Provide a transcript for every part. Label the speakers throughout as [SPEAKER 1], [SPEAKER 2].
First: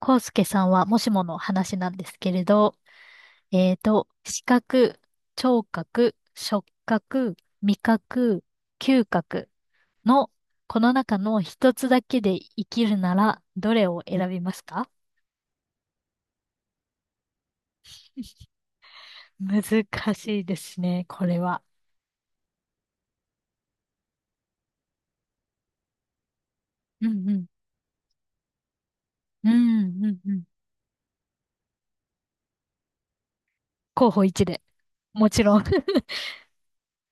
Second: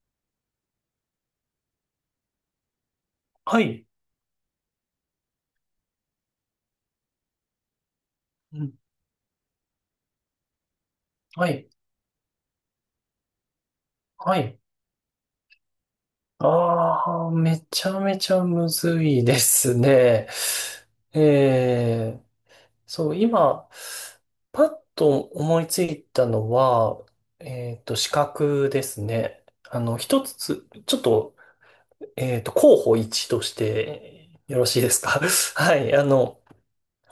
[SPEAKER 1] 康介さんはもしもの話なんですけれど、
[SPEAKER 2] はい。
[SPEAKER 1] 視覚、聴覚、触覚、味覚、
[SPEAKER 2] うん。
[SPEAKER 1] 嗅覚のこの中の
[SPEAKER 2] はい。
[SPEAKER 1] 一つだけで生きるならどれを選
[SPEAKER 2] は
[SPEAKER 1] びま
[SPEAKER 2] い。
[SPEAKER 1] すか？
[SPEAKER 2] ああ、めちゃめちゃむずいで
[SPEAKER 1] 難
[SPEAKER 2] すね。
[SPEAKER 1] しいですね、これは。
[SPEAKER 2] えー、そう、今、パッと思いついたのは、
[SPEAKER 1] うんうん。
[SPEAKER 2] 資格ですね。
[SPEAKER 1] う
[SPEAKER 2] あの、
[SPEAKER 1] んうん
[SPEAKER 2] 一
[SPEAKER 1] うん。
[SPEAKER 2] つ、ちょっと、候補一とし
[SPEAKER 1] 候補
[SPEAKER 2] て
[SPEAKER 1] 1
[SPEAKER 2] よ
[SPEAKER 1] で。
[SPEAKER 2] ろしいですか？
[SPEAKER 1] もちろん。
[SPEAKER 2] はい。あの、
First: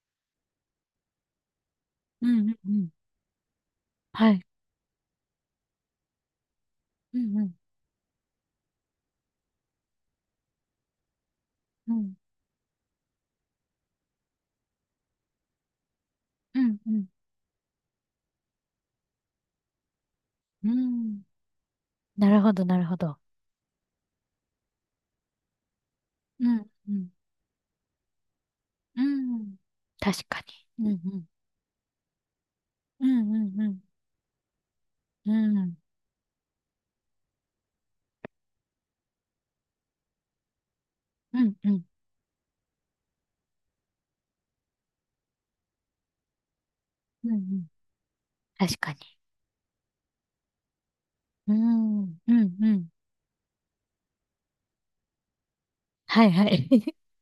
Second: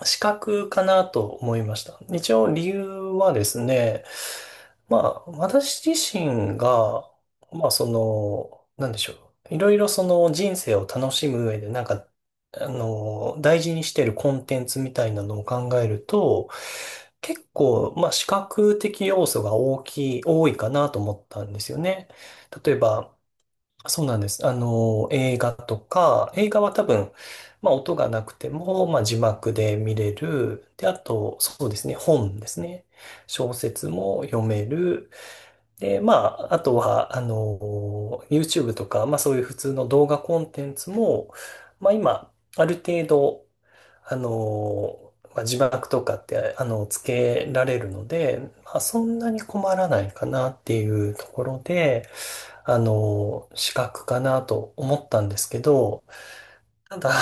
[SPEAKER 2] 資格かなと思いました。
[SPEAKER 1] う
[SPEAKER 2] 一
[SPEAKER 1] ん
[SPEAKER 2] 応
[SPEAKER 1] うん
[SPEAKER 2] 理
[SPEAKER 1] う
[SPEAKER 2] 由
[SPEAKER 1] ん。
[SPEAKER 2] はですね、
[SPEAKER 1] はい。
[SPEAKER 2] まあ、私自身が、
[SPEAKER 1] うんうん
[SPEAKER 2] まあ、その、なんでしょう。いろいろその人生を楽しむ上で、なん
[SPEAKER 1] う
[SPEAKER 2] か、
[SPEAKER 1] ん。
[SPEAKER 2] あの、大事にしてるコンテンツみたいなのを考えると、
[SPEAKER 1] うんうん。
[SPEAKER 2] 結構、まあ、視覚的要素が大きい、多い
[SPEAKER 1] う
[SPEAKER 2] かなと思
[SPEAKER 1] ん。
[SPEAKER 2] ったんですよね。
[SPEAKER 1] なるほど、
[SPEAKER 2] 例え
[SPEAKER 1] なるほ
[SPEAKER 2] ば、
[SPEAKER 1] ど。
[SPEAKER 2] そうなんです。あの、映画とか、
[SPEAKER 1] う
[SPEAKER 2] 映画
[SPEAKER 1] ん
[SPEAKER 2] は多
[SPEAKER 1] うん。
[SPEAKER 2] 分、まあ音がなくても、ま
[SPEAKER 1] う
[SPEAKER 2] あ字幕
[SPEAKER 1] ん。
[SPEAKER 2] で見れ
[SPEAKER 1] 確か
[SPEAKER 2] る。
[SPEAKER 1] に。
[SPEAKER 2] で、
[SPEAKER 1] うん
[SPEAKER 2] あ
[SPEAKER 1] うん。
[SPEAKER 2] と、そうですね、本ですね。
[SPEAKER 1] うんう
[SPEAKER 2] 小
[SPEAKER 1] んうん。
[SPEAKER 2] 説も読める。
[SPEAKER 1] うん。
[SPEAKER 2] で、まあ、あとは、あの、YouTube とか、まあそういう普通の動画コンテンツも、
[SPEAKER 1] うんうん。
[SPEAKER 2] まあ今、ある程度、あの、まあ、字幕とかって、あの、つ
[SPEAKER 1] うんう
[SPEAKER 2] けら
[SPEAKER 1] ん。
[SPEAKER 2] れるので、ま
[SPEAKER 1] 確
[SPEAKER 2] あ
[SPEAKER 1] かに。
[SPEAKER 2] そんなに困らないかなっていうとこ
[SPEAKER 1] う
[SPEAKER 2] ろ
[SPEAKER 1] ん。う
[SPEAKER 2] で、
[SPEAKER 1] んう
[SPEAKER 2] あ
[SPEAKER 1] ん。
[SPEAKER 2] の、資格かなと思ったんですけど、
[SPEAKER 1] はいはい。
[SPEAKER 2] ただ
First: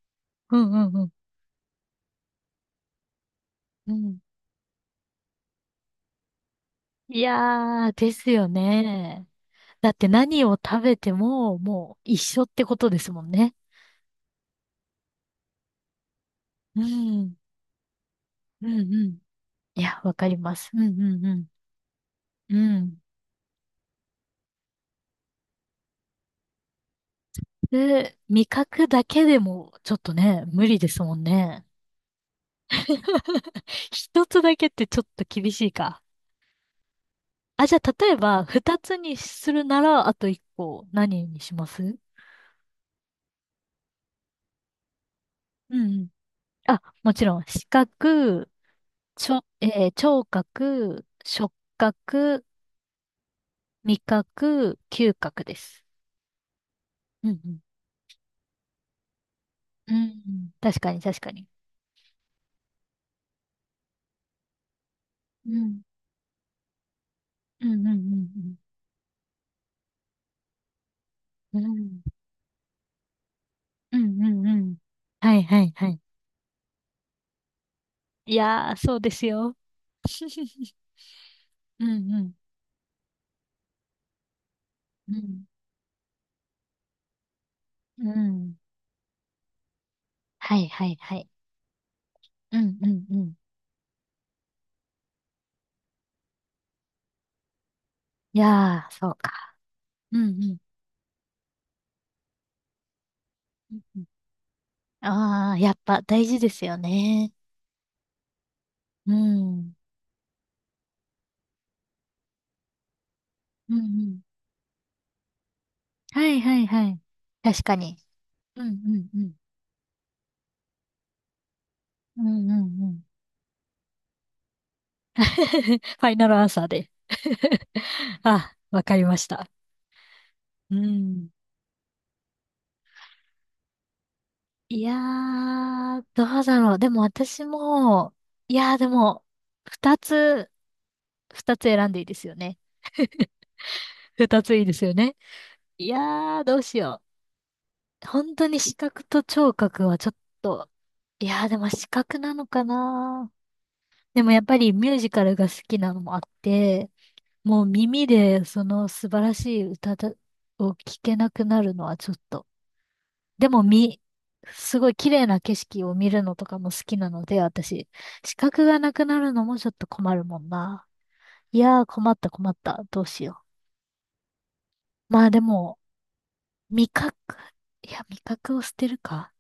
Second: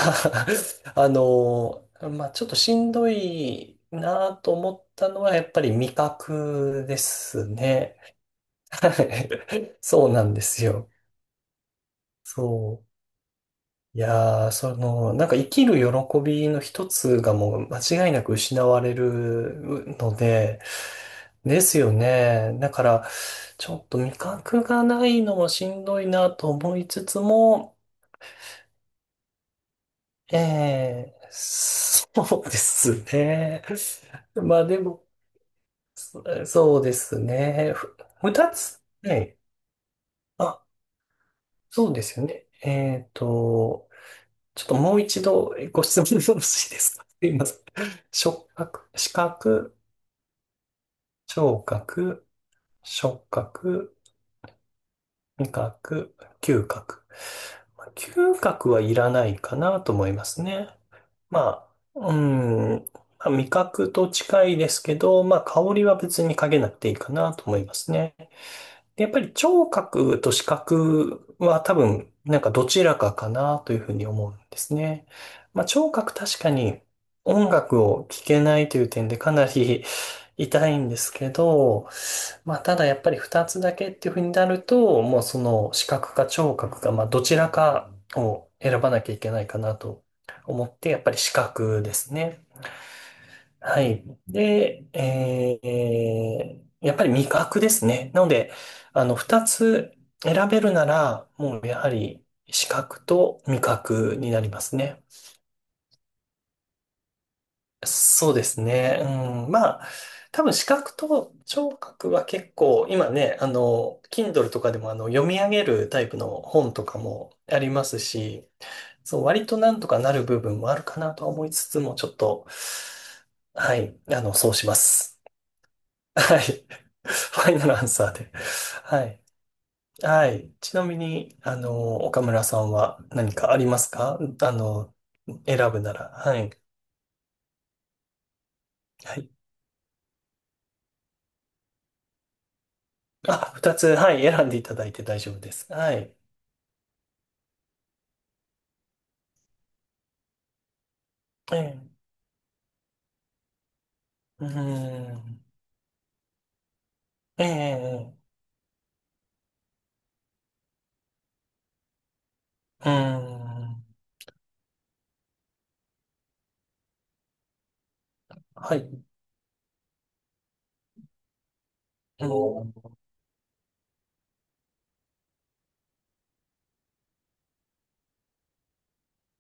[SPEAKER 1] うんう んう
[SPEAKER 2] あ
[SPEAKER 1] ん。
[SPEAKER 2] の、まあ、ちょっとしんどい
[SPEAKER 1] うん。
[SPEAKER 2] なと思ったのは、やっぱり味覚で
[SPEAKER 1] い
[SPEAKER 2] す
[SPEAKER 1] やー、
[SPEAKER 2] ね。
[SPEAKER 1] ですよ
[SPEAKER 2] は
[SPEAKER 1] ね。
[SPEAKER 2] い、
[SPEAKER 1] だっ
[SPEAKER 2] そ
[SPEAKER 1] て
[SPEAKER 2] うなんで
[SPEAKER 1] 何を
[SPEAKER 2] す
[SPEAKER 1] 食
[SPEAKER 2] よ。
[SPEAKER 1] べても、もう一緒ってこ
[SPEAKER 2] そう。
[SPEAKER 1] とですもんね。
[SPEAKER 2] いやー、その、なんか生きる喜びの
[SPEAKER 1] う
[SPEAKER 2] 一つが
[SPEAKER 1] ん。
[SPEAKER 2] もう間違いなく失
[SPEAKER 1] うん
[SPEAKER 2] わ
[SPEAKER 1] う
[SPEAKER 2] れ
[SPEAKER 1] ん。い
[SPEAKER 2] る
[SPEAKER 1] や、わ
[SPEAKER 2] の
[SPEAKER 1] かりま
[SPEAKER 2] で、
[SPEAKER 1] す。うんうんうん。
[SPEAKER 2] ですよ
[SPEAKER 1] う
[SPEAKER 2] ね。だか
[SPEAKER 1] ん。
[SPEAKER 2] ら、ちょっと味覚がないのもしんどいなと思いつつも、
[SPEAKER 1] で、味覚だけでも、ちょっと
[SPEAKER 2] え
[SPEAKER 1] ね、無理ですもん
[SPEAKER 2] え、
[SPEAKER 1] ね。
[SPEAKER 2] そうです ね。
[SPEAKER 1] 一 つだ
[SPEAKER 2] まあ
[SPEAKER 1] けっ
[SPEAKER 2] で
[SPEAKER 1] てちょっ
[SPEAKER 2] も、
[SPEAKER 1] と厳しいか。
[SPEAKER 2] え、そうです
[SPEAKER 1] あ、じ
[SPEAKER 2] ね、
[SPEAKER 1] ゃあ、例え
[SPEAKER 2] まあでもそうですね、ふ、
[SPEAKER 1] ば、
[SPEAKER 2] 二
[SPEAKER 1] 二
[SPEAKER 2] つ。
[SPEAKER 1] つに
[SPEAKER 2] はい。
[SPEAKER 1] するなら、あと一
[SPEAKER 2] あ、
[SPEAKER 1] 個、何にしますう
[SPEAKER 2] そう
[SPEAKER 1] ん
[SPEAKER 2] ですよね。ちょっともう一度
[SPEAKER 1] う
[SPEAKER 2] ご質
[SPEAKER 1] ん。
[SPEAKER 2] 問よろしいで
[SPEAKER 1] あ、
[SPEAKER 2] すか？
[SPEAKER 1] もち
[SPEAKER 2] すい
[SPEAKER 1] ろん、
[SPEAKER 2] ません。
[SPEAKER 1] 視
[SPEAKER 2] 触
[SPEAKER 1] 覚、
[SPEAKER 2] 覚、視
[SPEAKER 1] ちょ、
[SPEAKER 2] 覚、
[SPEAKER 1] えー聴覚、触
[SPEAKER 2] 聴覚、
[SPEAKER 1] 覚、
[SPEAKER 2] 触覚、
[SPEAKER 1] 味覚、嗅覚
[SPEAKER 2] 味
[SPEAKER 1] です。
[SPEAKER 2] 覚、嗅覚。
[SPEAKER 1] うんうん。
[SPEAKER 2] まあ嗅覚はいらないかな
[SPEAKER 1] う
[SPEAKER 2] と
[SPEAKER 1] ん
[SPEAKER 2] 思いま
[SPEAKER 1] う
[SPEAKER 2] す
[SPEAKER 1] ん、
[SPEAKER 2] ね。
[SPEAKER 1] 確かに、確かに。
[SPEAKER 2] まあ、うん、まあ味覚と近いですけど、まあ
[SPEAKER 1] う
[SPEAKER 2] 香
[SPEAKER 1] ん。
[SPEAKER 2] りは別にかけなくていいかなと思
[SPEAKER 1] う
[SPEAKER 2] い
[SPEAKER 1] んう
[SPEAKER 2] ま
[SPEAKER 1] ん
[SPEAKER 2] す
[SPEAKER 1] う
[SPEAKER 2] ね。
[SPEAKER 1] ん
[SPEAKER 2] で、やっぱり聴覚と視覚
[SPEAKER 1] う
[SPEAKER 2] は
[SPEAKER 1] ん。う
[SPEAKER 2] 多分
[SPEAKER 1] ん。
[SPEAKER 2] なんかどちらかかなというふう
[SPEAKER 1] う
[SPEAKER 2] に
[SPEAKER 1] ん
[SPEAKER 2] 思
[SPEAKER 1] う
[SPEAKER 2] うん
[SPEAKER 1] んう
[SPEAKER 2] です
[SPEAKER 1] ん。
[SPEAKER 2] ね。
[SPEAKER 1] はいは
[SPEAKER 2] まあ
[SPEAKER 1] いは
[SPEAKER 2] 聴
[SPEAKER 1] い。
[SPEAKER 2] 覚確かに音楽を聴
[SPEAKER 1] い
[SPEAKER 2] けない
[SPEAKER 1] やー、
[SPEAKER 2] という
[SPEAKER 1] そう
[SPEAKER 2] 点
[SPEAKER 1] で
[SPEAKER 2] で
[SPEAKER 1] す
[SPEAKER 2] かな
[SPEAKER 1] よ。
[SPEAKER 2] り痛 いんですけ
[SPEAKER 1] うん
[SPEAKER 2] ど、
[SPEAKER 1] うん。
[SPEAKER 2] まあ、ただやっぱり二つだけっていうふうになると、
[SPEAKER 1] う
[SPEAKER 2] もうそ
[SPEAKER 1] ん。
[SPEAKER 2] の視覚か聴覚か、まあ、どちらか
[SPEAKER 1] う
[SPEAKER 2] を
[SPEAKER 1] ん。
[SPEAKER 2] 選ばなきゃいけないかなと
[SPEAKER 1] は
[SPEAKER 2] 思
[SPEAKER 1] い
[SPEAKER 2] っ
[SPEAKER 1] は
[SPEAKER 2] て、
[SPEAKER 1] い
[SPEAKER 2] やっぱ
[SPEAKER 1] は
[SPEAKER 2] り
[SPEAKER 1] い。
[SPEAKER 2] 視覚ですね。
[SPEAKER 1] うんうんうん。
[SPEAKER 2] はい。で、やっぱり味覚ですね。なの
[SPEAKER 1] い
[SPEAKER 2] で、
[SPEAKER 1] やー、
[SPEAKER 2] あ
[SPEAKER 1] そう
[SPEAKER 2] の、
[SPEAKER 1] か。
[SPEAKER 2] 二つ
[SPEAKER 1] うんう
[SPEAKER 2] 選
[SPEAKER 1] ん。
[SPEAKER 2] べるなら、もうやはり視覚と味覚になりますね。
[SPEAKER 1] ああー、やっぱ大事ですよね。
[SPEAKER 2] そうですね。
[SPEAKER 1] う
[SPEAKER 2] うん、
[SPEAKER 1] ん。
[SPEAKER 2] まあ、多分視覚と聴覚は結構、今ね、あ
[SPEAKER 1] うんう
[SPEAKER 2] の、
[SPEAKER 1] ん。
[SPEAKER 2] Kindle とかでもあの読み上げるタイプ
[SPEAKER 1] は
[SPEAKER 2] の
[SPEAKER 1] いはい
[SPEAKER 2] 本
[SPEAKER 1] は
[SPEAKER 2] とか
[SPEAKER 1] い。
[SPEAKER 2] もあ
[SPEAKER 1] 確
[SPEAKER 2] り
[SPEAKER 1] か
[SPEAKER 2] ま
[SPEAKER 1] に。
[SPEAKER 2] すし、
[SPEAKER 1] うんうんう
[SPEAKER 2] そう、
[SPEAKER 1] ん。
[SPEAKER 2] 割となんとかなる部分もあるかなとは思いつつも、ちょっ
[SPEAKER 1] うん
[SPEAKER 2] と、
[SPEAKER 1] うんうん。
[SPEAKER 2] はい、あの、そうしま す。
[SPEAKER 1] ファイナル
[SPEAKER 2] は
[SPEAKER 1] アンサ
[SPEAKER 2] い。
[SPEAKER 1] ーで。
[SPEAKER 2] ファイナ ルアンサーで。
[SPEAKER 1] あ、わか
[SPEAKER 2] は
[SPEAKER 1] りま
[SPEAKER 2] い。
[SPEAKER 1] した。
[SPEAKER 2] はい。
[SPEAKER 1] う
[SPEAKER 2] ちなみ
[SPEAKER 1] ん。
[SPEAKER 2] に、あの、岡村さんは何かありますか？あ
[SPEAKER 1] い
[SPEAKER 2] の、
[SPEAKER 1] や
[SPEAKER 2] 選ぶな
[SPEAKER 1] ー、
[SPEAKER 2] ら。
[SPEAKER 1] ど
[SPEAKER 2] は
[SPEAKER 1] う
[SPEAKER 2] い。
[SPEAKER 1] だろう。でも私も、いやーで
[SPEAKER 2] は
[SPEAKER 1] も、
[SPEAKER 2] い、
[SPEAKER 1] 二つ、二つ選んでいいですよね。
[SPEAKER 2] あ、二つ、はい、
[SPEAKER 1] 二
[SPEAKER 2] 選ん
[SPEAKER 1] つ
[SPEAKER 2] で
[SPEAKER 1] い
[SPEAKER 2] い
[SPEAKER 1] いで
[SPEAKER 2] た
[SPEAKER 1] す
[SPEAKER 2] だい
[SPEAKER 1] よ
[SPEAKER 2] て
[SPEAKER 1] ね。
[SPEAKER 2] 大丈夫です。
[SPEAKER 1] い
[SPEAKER 2] はい。
[SPEAKER 1] やー、どうしよう。本当に視覚と聴覚はちょっと、いやーで
[SPEAKER 2] え
[SPEAKER 1] も視
[SPEAKER 2] え、
[SPEAKER 1] 覚なのかな。でもやっ
[SPEAKER 2] うー
[SPEAKER 1] ぱりミュージカルが
[SPEAKER 2] ん、
[SPEAKER 1] 好きなのもあって、
[SPEAKER 2] え
[SPEAKER 1] もう耳
[SPEAKER 2] え、
[SPEAKER 1] でその素晴らしい歌だを聞けなくなるのはちょっと。
[SPEAKER 2] うー
[SPEAKER 1] でも
[SPEAKER 2] ん、
[SPEAKER 1] みすごい綺麗な景色を見るのとかも好きなので、私、視覚
[SPEAKER 2] は
[SPEAKER 1] が
[SPEAKER 2] い。
[SPEAKER 1] なくなるのもちょっと困るもんな。いやー困っ
[SPEAKER 2] う
[SPEAKER 1] た困っ
[SPEAKER 2] ん、
[SPEAKER 1] た。どうしよう。まあでも、味覚、いや、味覚を捨てるか。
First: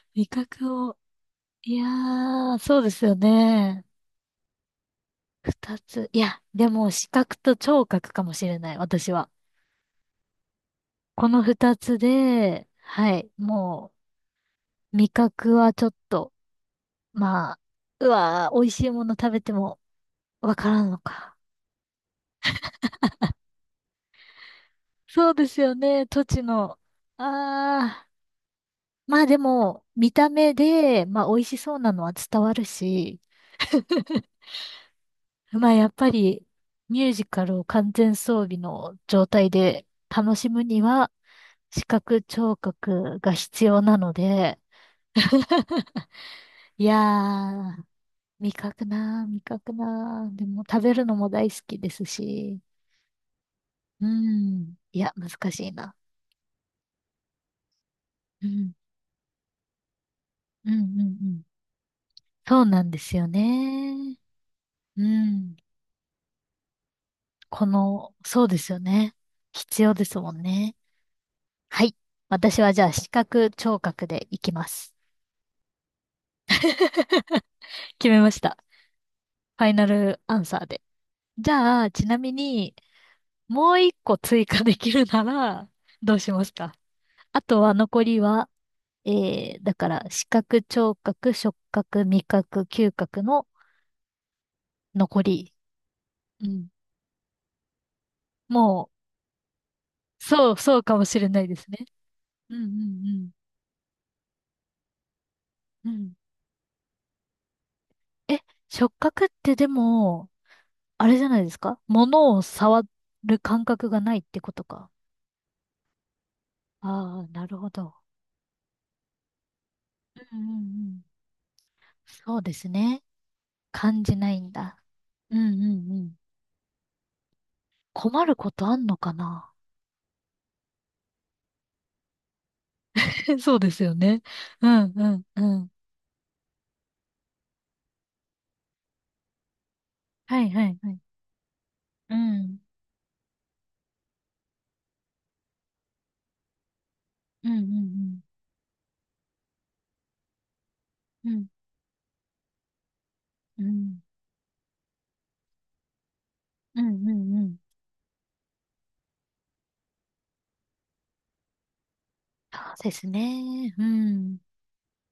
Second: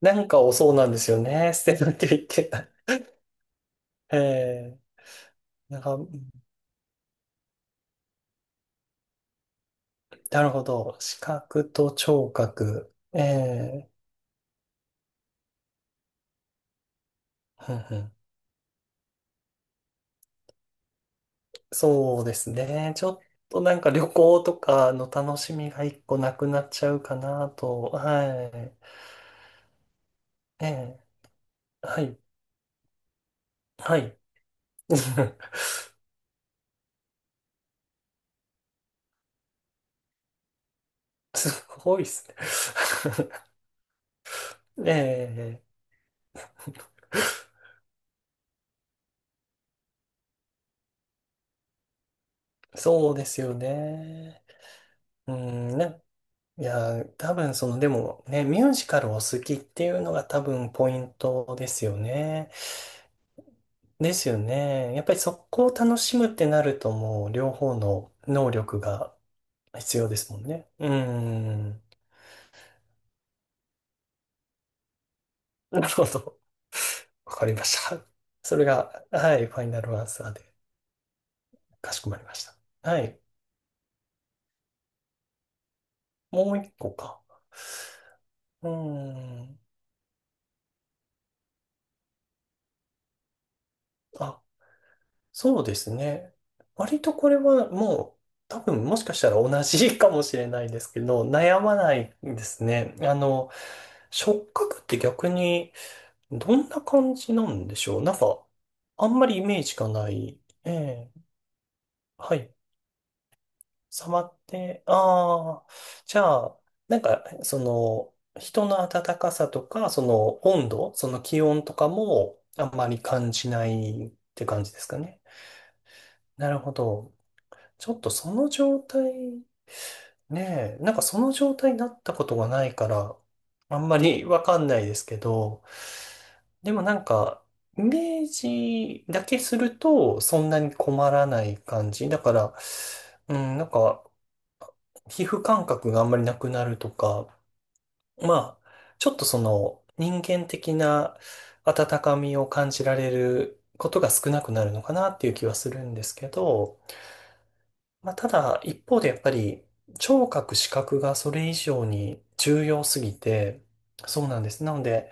[SPEAKER 2] な
[SPEAKER 1] 味
[SPEAKER 2] んかを、そう
[SPEAKER 1] 覚
[SPEAKER 2] なん
[SPEAKER 1] を、
[SPEAKER 2] ですよね。捨
[SPEAKER 1] い
[SPEAKER 2] て
[SPEAKER 1] や
[SPEAKER 2] なきゃいけ
[SPEAKER 1] ー、
[SPEAKER 2] ない。
[SPEAKER 1] そうですよね。
[SPEAKER 2] ええ、
[SPEAKER 1] 二
[SPEAKER 2] なんか、
[SPEAKER 1] つ。いや、でも視覚と聴覚かもしれない、私は。
[SPEAKER 2] なるほど。視
[SPEAKER 1] この
[SPEAKER 2] 覚
[SPEAKER 1] 二
[SPEAKER 2] と
[SPEAKER 1] つ
[SPEAKER 2] 聴
[SPEAKER 1] で、
[SPEAKER 2] 覚。
[SPEAKER 1] は
[SPEAKER 2] え
[SPEAKER 1] い、
[SPEAKER 2] え、
[SPEAKER 1] もう、味覚はちょっと、まあ、
[SPEAKER 2] ふんふ
[SPEAKER 1] う
[SPEAKER 2] ん、
[SPEAKER 1] わー、美味しいもの食べてもわからんのか。
[SPEAKER 2] そうですね。ちょっとなんか旅行とかの
[SPEAKER 1] そう
[SPEAKER 2] 楽
[SPEAKER 1] で
[SPEAKER 2] し
[SPEAKER 1] す
[SPEAKER 2] み
[SPEAKER 1] よ
[SPEAKER 2] が一
[SPEAKER 1] ね、
[SPEAKER 2] 個
[SPEAKER 1] 土
[SPEAKER 2] な
[SPEAKER 1] 地
[SPEAKER 2] くなっ
[SPEAKER 1] の。
[SPEAKER 2] ちゃうかなと。
[SPEAKER 1] あ
[SPEAKER 2] はい。
[SPEAKER 1] ー、まあでも、見た目
[SPEAKER 2] ええ、
[SPEAKER 1] で、まあ美味しそうな
[SPEAKER 2] は
[SPEAKER 1] のは
[SPEAKER 2] い、
[SPEAKER 1] 伝わるし、
[SPEAKER 2] はい。
[SPEAKER 1] まあ、やっぱりミュージカルを完全装備の状態で楽しむには、
[SPEAKER 2] す
[SPEAKER 1] 視
[SPEAKER 2] ごいっ
[SPEAKER 1] 覚
[SPEAKER 2] すね。
[SPEAKER 1] 聴覚が 必要なので、
[SPEAKER 2] ええ、
[SPEAKER 1] いやー、味覚なー、味覚なー。でも食べるのも大好きですし、
[SPEAKER 2] そうですよ
[SPEAKER 1] う
[SPEAKER 2] ね。
[SPEAKER 1] ん、いや、
[SPEAKER 2] う
[SPEAKER 1] 難しい
[SPEAKER 2] ん、
[SPEAKER 1] な。
[SPEAKER 2] ね。いや、多分その、でもね、
[SPEAKER 1] う
[SPEAKER 2] ミュ
[SPEAKER 1] ん、
[SPEAKER 2] ージカルを好きっていうのが多
[SPEAKER 1] う
[SPEAKER 2] 分
[SPEAKER 1] ん、う
[SPEAKER 2] ポイ
[SPEAKER 1] ん、う
[SPEAKER 2] ン
[SPEAKER 1] ん。
[SPEAKER 2] トですよね。
[SPEAKER 1] そうなんですよ
[SPEAKER 2] で
[SPEAKER 1] ね。
[SPEAKER 2] すよね。
[SPEAKER 1] う
[SPEAKER 2] やっぱりそ
[SPEAKER 1] ん、
[SPEAKER 2] こを楽しむってなるともう両
[SPEAKER 1] こ
[SPEAKER 2] 方の
[SPEAKER 1] の、そう
[SPEAKER 2] 能
[SPEAKER 1] ですよ
[SPEAKER 2] 力
[SPEAKER 1] ね。
[SPEAKER 2] が
[SPEAKER 1] 必要
[SPEAKER 2] 必
[SPEAKER 1] で
[SPEAKER 2] 要で
[SPEAKER 1] すも
[SPEAKER 2] すも
[SPEAKER 1] ん
[SPEAKER 2] んね。
[SPEAKER 1] ね。
[SPEAKER 2] うん。
[SPEAKER 1] はい。私はじゃあ視覚聴覚でいきます。
[SPEAKER 2] なるほど。わかりました。
[SPEAKER 1] 決めまし
[SPEAKER 2] そ
[SPEAKER 1] た。
[SPEAKER 2] れが、はい、ファ
[SPEAKER 1] フ
[SPEAKER 2] イ
[SPEAKER 1] ァイ
[SPEAKER 2] ナ
[SPEAKER 1] ナ
[SPEAKER 2] ルアン
[SPEAKER 1] ル
[SPEAKER 2] サー
[SPEAKER 1] ア
[SPEAKER 2] で、
[SPEAKER 1] ンサーで。じゃあ、
[SPEAKER 2] かし
[SPEAKER 1] ち
[SPEAKER 2] こま
[SPEAKER 1] な
[SPEAKER 2] り
[SPEAKER 1] み
[SPEAKER 2] まし
[SPEAKER 1] に、
[SPEAKER 2] た。はい。
[SPEAKER 1] もう一個追加できるなら、どうしま
[SPEAKER 2] も
[SPEAKER 1] す
[SPEAKER 2] う一
[SPEAKER 1] か？
[SPEAKER 2] 個か。
[SPEAKER 1] あとは残りは、
[SPEAKER 2] う
[SPEAKER 1] え
[SPEAKER 2] ん。
[SPEAKER 1] ー、だから、視覚、聴覚、触覚、味覚、嗅覚の
[SPEAKER 2] あ、
[SPEAKER 1] 残り。
[SPEAKER 2] そうですね。
[SPEAKER 1] うん。
[SPEAKER 2] 割とこれはもう多分
[SPEAKER 1] も
[SPEAKER 2] もしかしたら同じかも
[SPEAKER 1] う、
[SPEAKER 2] しれ
[SPEAKER 1] そう、
[SPEAKER 2] ない
[SPEAKER 1] そ
[SPEAKER 2] で
[SPEAKER 1] う
[SPEAKER 2] す
[SPEAKER 1] か
[SPEAKER 2] け
[SPEAKER 1] もし
[SPEAKER 2] ど、
[SPEAKER 1] れないで
[SPEAKER 2] 悩
[SPEAKER 1] す
[SPEAKER 2] ま
[SPEAKER 1] ね。
[SPEAKER 2] ないで
[SPEAKER 1] うん
[SPEAKER 2] す
[SPEAKER 1] う
[SPEAKER 2] ね。あ
[SPEAKER 1] ん
[SPEAKER 2] の、触覚って逆に
[SPEAKER 1] うん。うん。
[SPEAKER 2] どんな感じなんでしょう？なん
[SPEAKER 1] え、
[SPEAKER 2] か、
[SPEAKER 1] 触
[SPEAKER 2] あん
[SPEAKER 1] 覚
[SPEAKER 2] ま
[SPEAKER 1] っ
[SPEAKER 2] りイ
[SPEAKER 1] て
[SPEAKER 2] メー
[SPEAKER 1] で
[SPEAKER 2] ジがな
[SPEAKER 1] も、
[SPEAKER 2] い。え
[SPEAKER 1] あ
[SPEAKER 2] え、
[SPEAKER 1] れじゃないですか？物
[SPEAKER 2] は
[SPEAKER 1] を
[SPEAKER 2] い。
[SPEAKER 1] 触る感覚がない
[SPEAKER 2] 触
[SPEAKER 1] っ
[SPEAKER 2] っ
[SPEAKER 1] てこと
[SPEAKER 2] て、
[SPEAKER 1] か。
[SPEAKER 2] ああ、じゃあ、なんか、
[SPEAKER 1] ああ、なる
[SPEAKER 2] そ
[SPEAKER 1] ほど。
[SPEAKER 2] の、人の温かさとか、そ
[SPEAKER 1] うんう
[SPEAKER 2] の
[SPEAKER 1] んう
[SPEAKER 2] 温度、
[SPEAKER 1] ん。
[SPEAKER 2] その気温とか
[SPEAKER 1] そ
[SPEAKER 2] も
[SPEAKER 1] うで
[SPEAKER 2] あ
[SPEAKER 1] す
[SPEAKER 2] んまり
[SPEAKER 1] ね。
[SPEAKER 2] 感じな
[SPEAKER 1] 感
[SPEAKER 2] いっ
[SPEAKER 1] じない
[SPEAKER 2] て
[SPEAKER 1] ん
[SPEAKER 2] 感じ
[SPEAKER 1] だ。
[SPEAKER 2] ですかね。
[SPEAKER 1] うんうんうん。
[SPEAKER 2] なるほど。ちょっと
[SPEAKER 1] 困
[SPEAKER 2] そ
[SPEAKER 1] る
[SPEAKER 2] の
[SPEAKER 1] ことあ
[SPEAKER 2] 状
[SPEAKER 1] んの
[SPEAKER 2] 態、
[SPEAKER 1] かな。
[SPEAKER 2] ねえ、なんかその状態になったことがないから、
[SPEAKER 1] そうで
[SPEAKER 2] あ
[SPEAKER 1] す
[SPEAKER 2] ん
[SPEAKER 1] よ
[SPEAKER 2] ま
[SPEAKER 1] ね。
[SPEAKER 2] りわか
[SPEAKER 1] う
[SPEAKER 2] んない
[SPEAKER 1] ん
[SPEAKER 2] です
[SPEAKER 1] う
[SPEAKER 2] け
[SPEAKER 1] んう
[SPEAKER 2] ど、
[SPEAKER 1] ん。
[SPEAKER 2] でもなんか、イメージだけすると、
[SPEAKER 1] は
[SPEAKER 2] そん
[SPEAKER 1] い
[SPEAKER 2] な
[SPEAKER 1] は
[SPEAKER 2] に
[SPEAKER 1] いはい。
[SPEAKER 2] 困らない感じ。
[SPEAKER 1] う
[SPEAKER 2] だから、
[SPEAKER 1] ん。
[SPEAKER 2] うん、なんか、皮膚感覚があんまりなくなるとか、
[SPEAKER 1] うんうん
[SPEAKER 2] まあ、ちょっとその、人間的な
[SPEAKER 1] うん。
[SPEAKER 2] 温かみを感じられる
[SPEAKER 1] うんう
[SPEAKER 2] こ
[SPEAKER 1] ん。
[SPEAKER 2] とが少なくなるのかなっていう気はするんですけど、
[SPEAKER 1] うんうんうん。
[SPEAKER 2] まあ、ただ、一方でやっぱり、聴覚、視覚がそれ以上に重
[SPEAKER 1] そう
[SPEAKER 2] 要
[SPEAKER 1] で
[SPEAKER 2] す
[SPEAKER 1] す
[SPEAKER 2] ぎて、
[SPEAKER 1] ね。う
[SPEAKER 2] そう
[SPEAKER 1] ん。
[SPEAKER 2] なんです。なので、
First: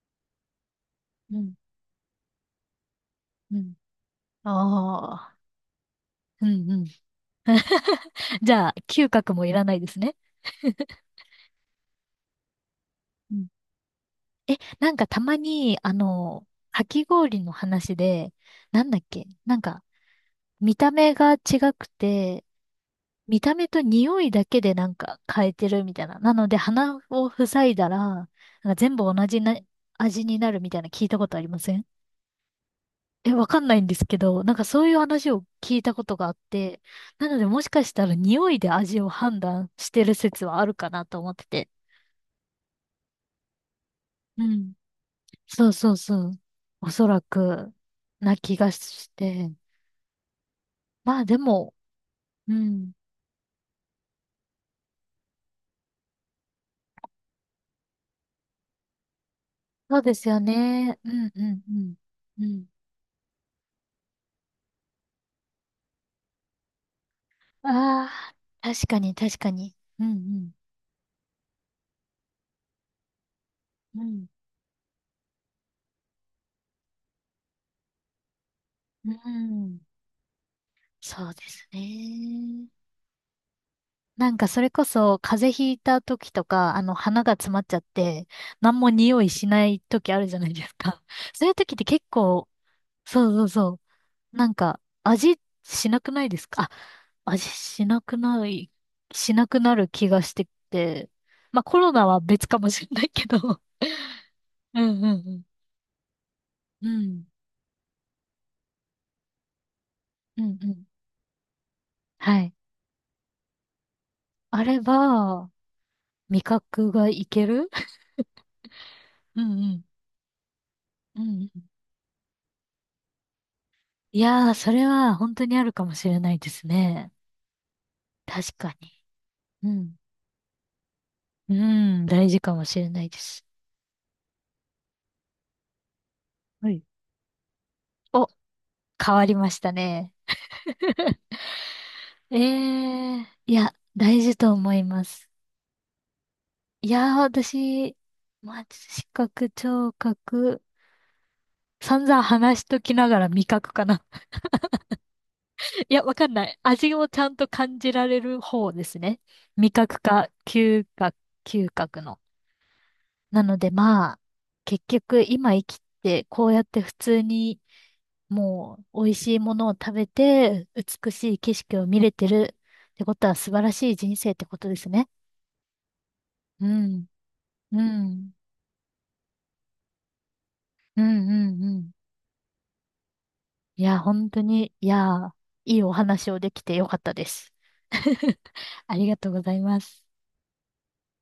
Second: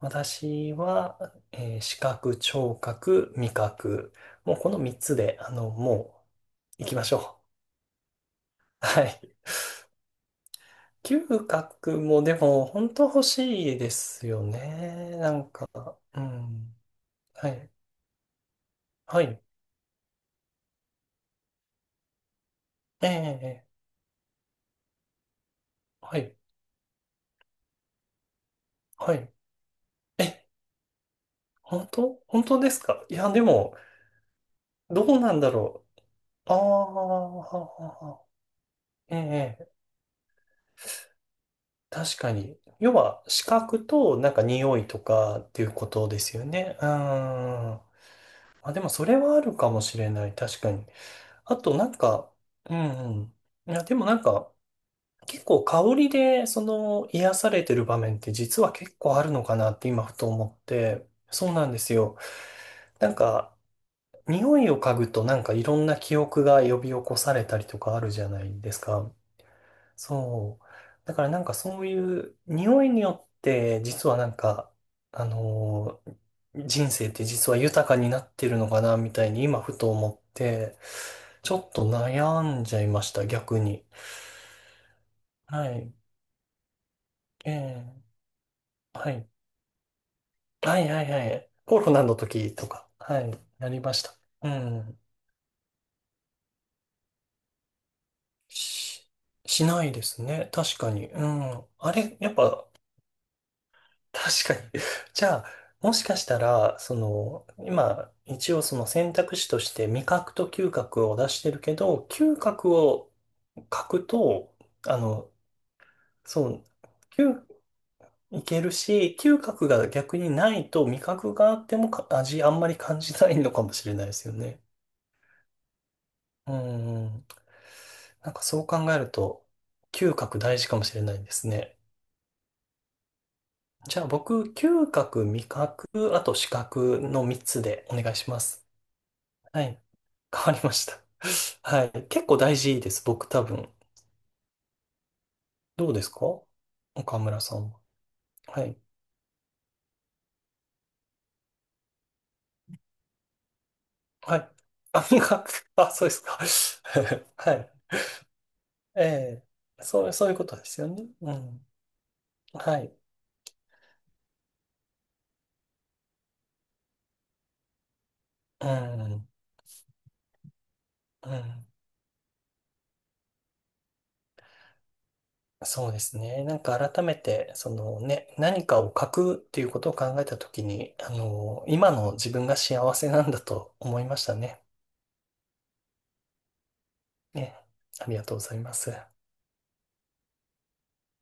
[SPEAKER 2] 私は、
[SPEAKER 1] うん
[SPEAKER 2] 視覚、聴覚、味
[SPEAKER 1] うん。
[SPEAKER 2] 覚、もうこの3
[SPEAKER 1] あ
[SPEAKER 2] つ
[SPEAKER 1] あ。
[SPEAKER 2] で、あの、も
[SPEAKER 1] うんう
[SPEAKER 2] う、行き
[SPEAKER 1] ん。
[SPEAKER 2] ましょ
[SPEAKER 1] じゃあ、
[SPEAKER 2] う。は
[SPEAKER 1] 嗅
[SPEAKER 2] い。
[SPEAKER 1] 覚もいらないですね。
[SPEAKER 2] 嗅覚もでも、本当欲
[SPEAKER 1] うん。
[SPEAKER 2] しいですよ
[SPEAKER 1] え、なんか
[SPEAKER 2] ね。
[SPEAKER 1] た
[SPEAKER 2] な
[SPEAKER 1] ま
[SPEAKER 2] んか、
[SPEAKER 1] に、あ
[SPEAKER 2] う
[SPEAKER 1] の、
[SPEAKER 2] ん。
[SPEAKER 1] かき氷
[SPEAKER 2] は
[SPEAKER 1] の
[SPEAKER 2] い。
[SPEAKER 1] 話で、なんだっ
[SPEAKER 2] は
[SPEAKER 1] け、
[SPEAKER 2] い。
[SPEAKER 1] なんか、見た目が違くて、
[SPEAKER 2] ええ、
[SPEAKER 1] 見た目
[SPEAKER 2] え
[SPEAKER 1] と
[SPEAKER 2] え、
[SPEAKER 1] 匂いだけでなんか変えてるみたい
[SPEAKER 2] は
[SPEAKER 1] な。な
[SPEAKER 2] い。
[SPEAKER 1] ので鼻を塞いだら、なんか全部
[SPEAKER 2] は
[SPEAKER 1] 同
[SPEAKER 2] い。
[SPEAKER 1] じな味に
[SPEAKER 2] え、
[SPEAKER 1] なるみたいな、聞いたことありません
[SPEAKER 2] 本当、本当ですか？いや、
[SPEAKER 1] え、
[SPEAKER 2] で
[SPEAKER 1] わかんな
[SPEAKER 2] も、
[SPEAKER 1] いんですけど、なんかそういう
[SPEAKER 2] どう
[SPEAKER 1] 話
[SPEAKER 2] なん
[SPEAKER 1] を
[SPEAKER 2] だ
[SPEAKER 1] 聞い
[SPEAKER 2] ろ
[SPEAKER 1] たことがあっ
[SPEAKER 2] う。ああ、
[SPEAKER 1] て、なのでも
[SPEAKER 2] はは
[SPEAKER 1] しかしたら
[SPEAKER 2] は。
[SPEAKER 1] 匂いで味を
[SPEAKER 2] え
[SPEAKER 1] 判断
[SPEAKER 2] え、
[SPEAKER 1] してる説はあるかなと思ってて。
[SPEAKER 2] 確かに。要は、視覚と、なんか
[SPEAKER 1] うん。
[SPEAKER 2] 匂いとかってい
[SPEAKER 1] そ
[SPEAKER 2] う
[SPEAKER 1] う
[SPEAKER 2] こ
[SPEAKER 1] そう
[SPEAKER 2] とで
[SPEAKER 1] そ
[SPEAKER 2] す
[SPEAKER 1] う。
[SPEAKER 2] よね。うん。
[SPEAKER 1] おそらく、な気が
[SPEAKER 2] あ、でも、そ
[SPEAKER 1] し
[SPEAKER 2] れはあ
[SPEAKER 1] て。
[SPEAKER 2] るかもしれない。確かに。
[SPEAKER 1] まあで
[SPEAKER 2] あ
[SPEAKER 1] も、
[SPEAKER 2] と、なんか、
[SPEAKER 1] う
[SPEAKER 2] う
[SPEAKER 1] ん。
[SPEAKER 2] んうん。いや、でもなんか、結構香りで、その、癒されてる場面って実は結構あるのかなって
[SPEAKER 1] そう
[SPEAKER 2] 今、
[SPEAKER 1] で
[SPEAKER 2] ふと
[SPEAKER 1] すよ
[SPEAKER 2] 思っ
[SPEAKER 1] ね。
[SPEAKER 2] て。
[SPEAKER 1] うんう
[SPEAKER 2] そう
[SPEAKER 1] ん
[SPEAKER 2] な
[SPEAKER 1] う
[SPEAKER 2] んです
[SPEAKER 1] ん。
[SPEAKER 2] よ。
[SPEAKER 1] うん。
[SPEAKER 2] なんか、匂いを嗅ぐと、なんかいろんな記憶が呼び起こされたりとかあるじゃ
[SPEAKER 1] あ
[SPEAKER 2] ない
[SPEAKER 1] あ、
[SPEAKER 2] です
[SPEAKER 1] 確か
[SPEAKER 2] か。
[SPEAKER 1] に確かに。うん
[SPEAKER 2] そう。だからなんかそういう匂いによって
[SPEAKER 1] うん。
[SPEAKER 2] 実
[SPEAKER 1] う
[SPEAKER 2] は
[SPEAKER 1] ん。
[SPEAKER 2] なんか、あのー人生って実は豊かになってるのかな
[SPEAKER 1] う
[SPEAKER 2] みたいに今ふ
[SPEAKER 1] ん。
[SPEAKER 2] と思って、
[SPEAKER 1] そうで
[SPEAKER 2] ちょ
[SPEAKER 1] す
[SPEAKER 2] っと悩ん
[SPEAKER 1] ね。
[SPEAKER 2] じゃいました、逆に。
[SPEAKER 1] なんかそれこそ風邪
[SPEAKER 2] は
[SPEAKER 1] ひい
[SPEAKER 2] い。
[SPEAKER 1] た時とか、あの鼻が詰
[SPEAKER 2] え
[SPEAKER 1] まっちゃっ
[SPEAKER 2] え、
[SPEAKER 1] て、何も
[SPEAKER 2] は
[SPEAKER 1] 匂
[SPEAKER 2] い。
[SPEAKER 1] いしない時あるじゃないです
[SPEAKER 2] はいは
[SPEAKER 1] か。
[SPEAKER 2] いは
[SPEAKER 1] そう
[SPEAKER 2] い。
[SPEAKER 1] いう時っ
[SPEAKER 2] コ
[SPEAKER 1] て
[SPEAKER 2] ロナ
[SPEAKER 1] 結
[SPEAKER 2] の
[SPEAKER 1] 構、
[SPEAKER 2] 時とか、は
[SPEAKER 1] そう
[SPEAKER 2] い、
[SPEAKER 1] そう
[SPEAKER 2] な
[SPEAKER 1] そ
[SPEAKER 2] りました。
[SPEAKER 1] う。な
[SPEAKER 2] う
[SPEAKER 1] んか
[SPEAKER 2] ん。
[SPEAKER 1] 味しなくないですか？あ、味しなくない、
[SPEAKER 2] し、
[SPEAKER 1] しなく
[SPEAKER 2] し
[SPEAKER 1] な
[SPEAKER 2] な
[SPEAKER 1] る
[SPEAKER 2] いで
[SPEAKER 1] 気
[SPEAKER 2] す
[SPEAKER 1] がして
[SPEAKER 2] ね。
[SPEAKER 1] き
[SPEAKER 2] 確かに。
[SPEAKER 1] て。
[SPEAKER 2] う
[SPEAKER 1] まあ
[SPEAKER 2] ん。
[SPEAKER 1] コロ
[SPEAKER 2] あ
[SPEAKER 1] ナ
[SPEAKER 2] れ、
[SPEAKER 1] は
[SPEAKER 2] やっ
[SPEAKER 1] 別か
[SPEAKER 2] ぱ
[SPEAKER 1] もしれないけど。
[SPEAKER 2] 確か
[SPEAKER 1] う
[SPEAKER 2] に。
[SPEAKER 1] んう
[SPEAKER 2] じ
[SPEAKER 1] ん
[SPEAKER 2] ゃあ、もしかしたら、
[SPEAKER 1] うん。
[SPEAKER 2] そ
[SPEAKER 1] うん。
[SPEAKER 2] の、今、一応その選択肢として味覚
[SPEAKER 1] うん
[SPEAKER 2] と
[SPEAKER 1] う
[SPEAKER 2] 嗅
[SPEAKER 1] ん。
[SPEAKER 2] 覚を出してるけど、
[SPEAKER 1] は
[SPEAKER 2] 嗅
[SPEAKER 1] い。
[SPEAKER 2] 覚を書くと、
[SPEAKER 1] あれ
[SPEAKER 2] あの、
[SPEAKER 1] ば、味
[SPEAKER 2] そう、
[SPEAKER 1] 覚がい
[SPEAKER 2] 嗅、
[SPEAKER 1] ける。
[SPEAKER 2] いけるし、嗅
[SPEAKER 1] うんう
[SPEAKER 2] 覚
[SPEAKER 1] ん。
[SPEAKER 2] が逆にないと味
[SPEAKER 1] う
[SPEAKER 2] 覚
[SPEAKER 1] ん
[SPEAKER 2] があ
[SPEAKER 1] うん。
[SPEAKER 2] っても、か、味あんまり感じないのかもしれないで
[SPEAKER 1] い
[SPEAKER 2] すよ
[SPEAKER 1] やー、
[SPEAKER 2] ね。
[SPEAKER 1] それは本当にあるかもしれないで
[SPEAKER 2] う
[SPEAKER 1] すね。
[SPEAKER 2] ん。なんか
[SPEAKER 1] 確
[SPEAKER 2] そう
[SPEAKER 1] か
[SPEAKER 2] 考
[SPEAKER 1] に。
[SPEAKER 2] えると、
[SPEAKER 1] うん。
[SPEAKER 2] 嗅覚大事かもしれないです
[SPEAKER 1] う
[SPEAKER 2] ね。
[SPEAKER 1] ん、大事かもしれないです。
[SPEAKER 2] じゃあ僕、嗅覚、味覚、あと視
[SPEAKER 1] はい。
[SPEAKER 2] 覚の3つでお願い
[SPEAKER 1] お、
[SPEAKER 2] します。
[SPEAKER 1] 変わりまし
[SPEAKER 2] は
[SPEAKER 1] た
[SPEAKER 2] い。
[SPEAKER 1] ね。
[SPEAKER 2] 変わりました。はい。結
[SPEAKER 1] え
[SPEAKER 2] 構大事です、
[SPEAKER 1] え、
[SPEAKER 2] 僕多
[SPEAKER 1] い
[SPEAKER 2] 分。
[SPEAKER 1] や、大事と思います。
[SPEAKER 2] どうですか？
[SPEAKER 1] いやー、
[SPEAKER 2] 岡村さんは。
[SPEAKER 1] 私、まあ、
[SPEAKER 2] はい。
[SPEAKER 1] 視覚、聴覚、散々話しときながら味覚かな。
[SPEAKER 2] はい。あ、なんか、 あ、
[SPEAKER 1] いや、
[SPEAKER 2] そう
[SPEAKER 1] わ
[SPEAKER 2] です
[SPEAKER 1] かん
[SPEAKER 2] か？
[SPEAKER 1] ない。味をちゃん と
[SPEAKER 2] はい。
[SPEAKER 1] 感じられる方です
[SPEAKER 2] え
[SPEAKER 1] ね。味
[SPEAKER 2] え。
[SPEAKER 1] 覚
[SPEAKER 2] そう、そ
[SPEAKER 1] か、
[SPEAKER 2] ういうことです
[SPEAKER 1] 嗅
[SPEAKER 2] よね。
[SPEAKER 1] 覚、
[SPEAKER 2] うん。
[SPEAKER 1] 嗅覚の。
[SPEAKER 2] はい。
[SPEAKER 1] なのでまあ、結局今生きて、こうやって普通に
[SPEAKER 2] う
[SPEAKER 1] もう美味
[SPEAKER 2] ん。
[SPEAKER 1] しいものを食べて、美
[SPEAKER 2] う
[SPEAKER 1] しい景
[SPEAKER 2] ん。
[SPEAKER 1] 色を見れてるってことは素晴らしい人生ってことですね。
[SPEAKER 2] そうですね。なん
[SPEAKER 1] う
[SPEAKER 2] か改
[SPEAKER 1] ん、
[SPEAKER 2] めて、そ
[SPEAKER 1] う
[SPEAKER 2] の
[SPEAKER 1] ん、
[SPEAKER 2] ね、何かを書くっていうことを考えたときに、
[SPEAKER 1] うん、
[SPEAKER 2] あ
[SPEAKER 1] うん、
[SPEAKER 2] の、
[SPEAKER 1] う
[SPEAKER 2] 今
[SPEAKER 1] ん。
[SPEAKER 2] の自分が幸せなんだと
[SPEAKER 1] いや、
[SPEAKER 2] 思いまし
[SPEAKER 1] 本
[SPEAKER 2] た
[SPEAKER 1] 当
[SPEAKER 2] ね。
[SPEAKER 1] に、いや、いいお話をできてよかったです。
[SPEAKER 2] ね。ありがとう ございます。
[SPEAKER 1] ありがとうございます。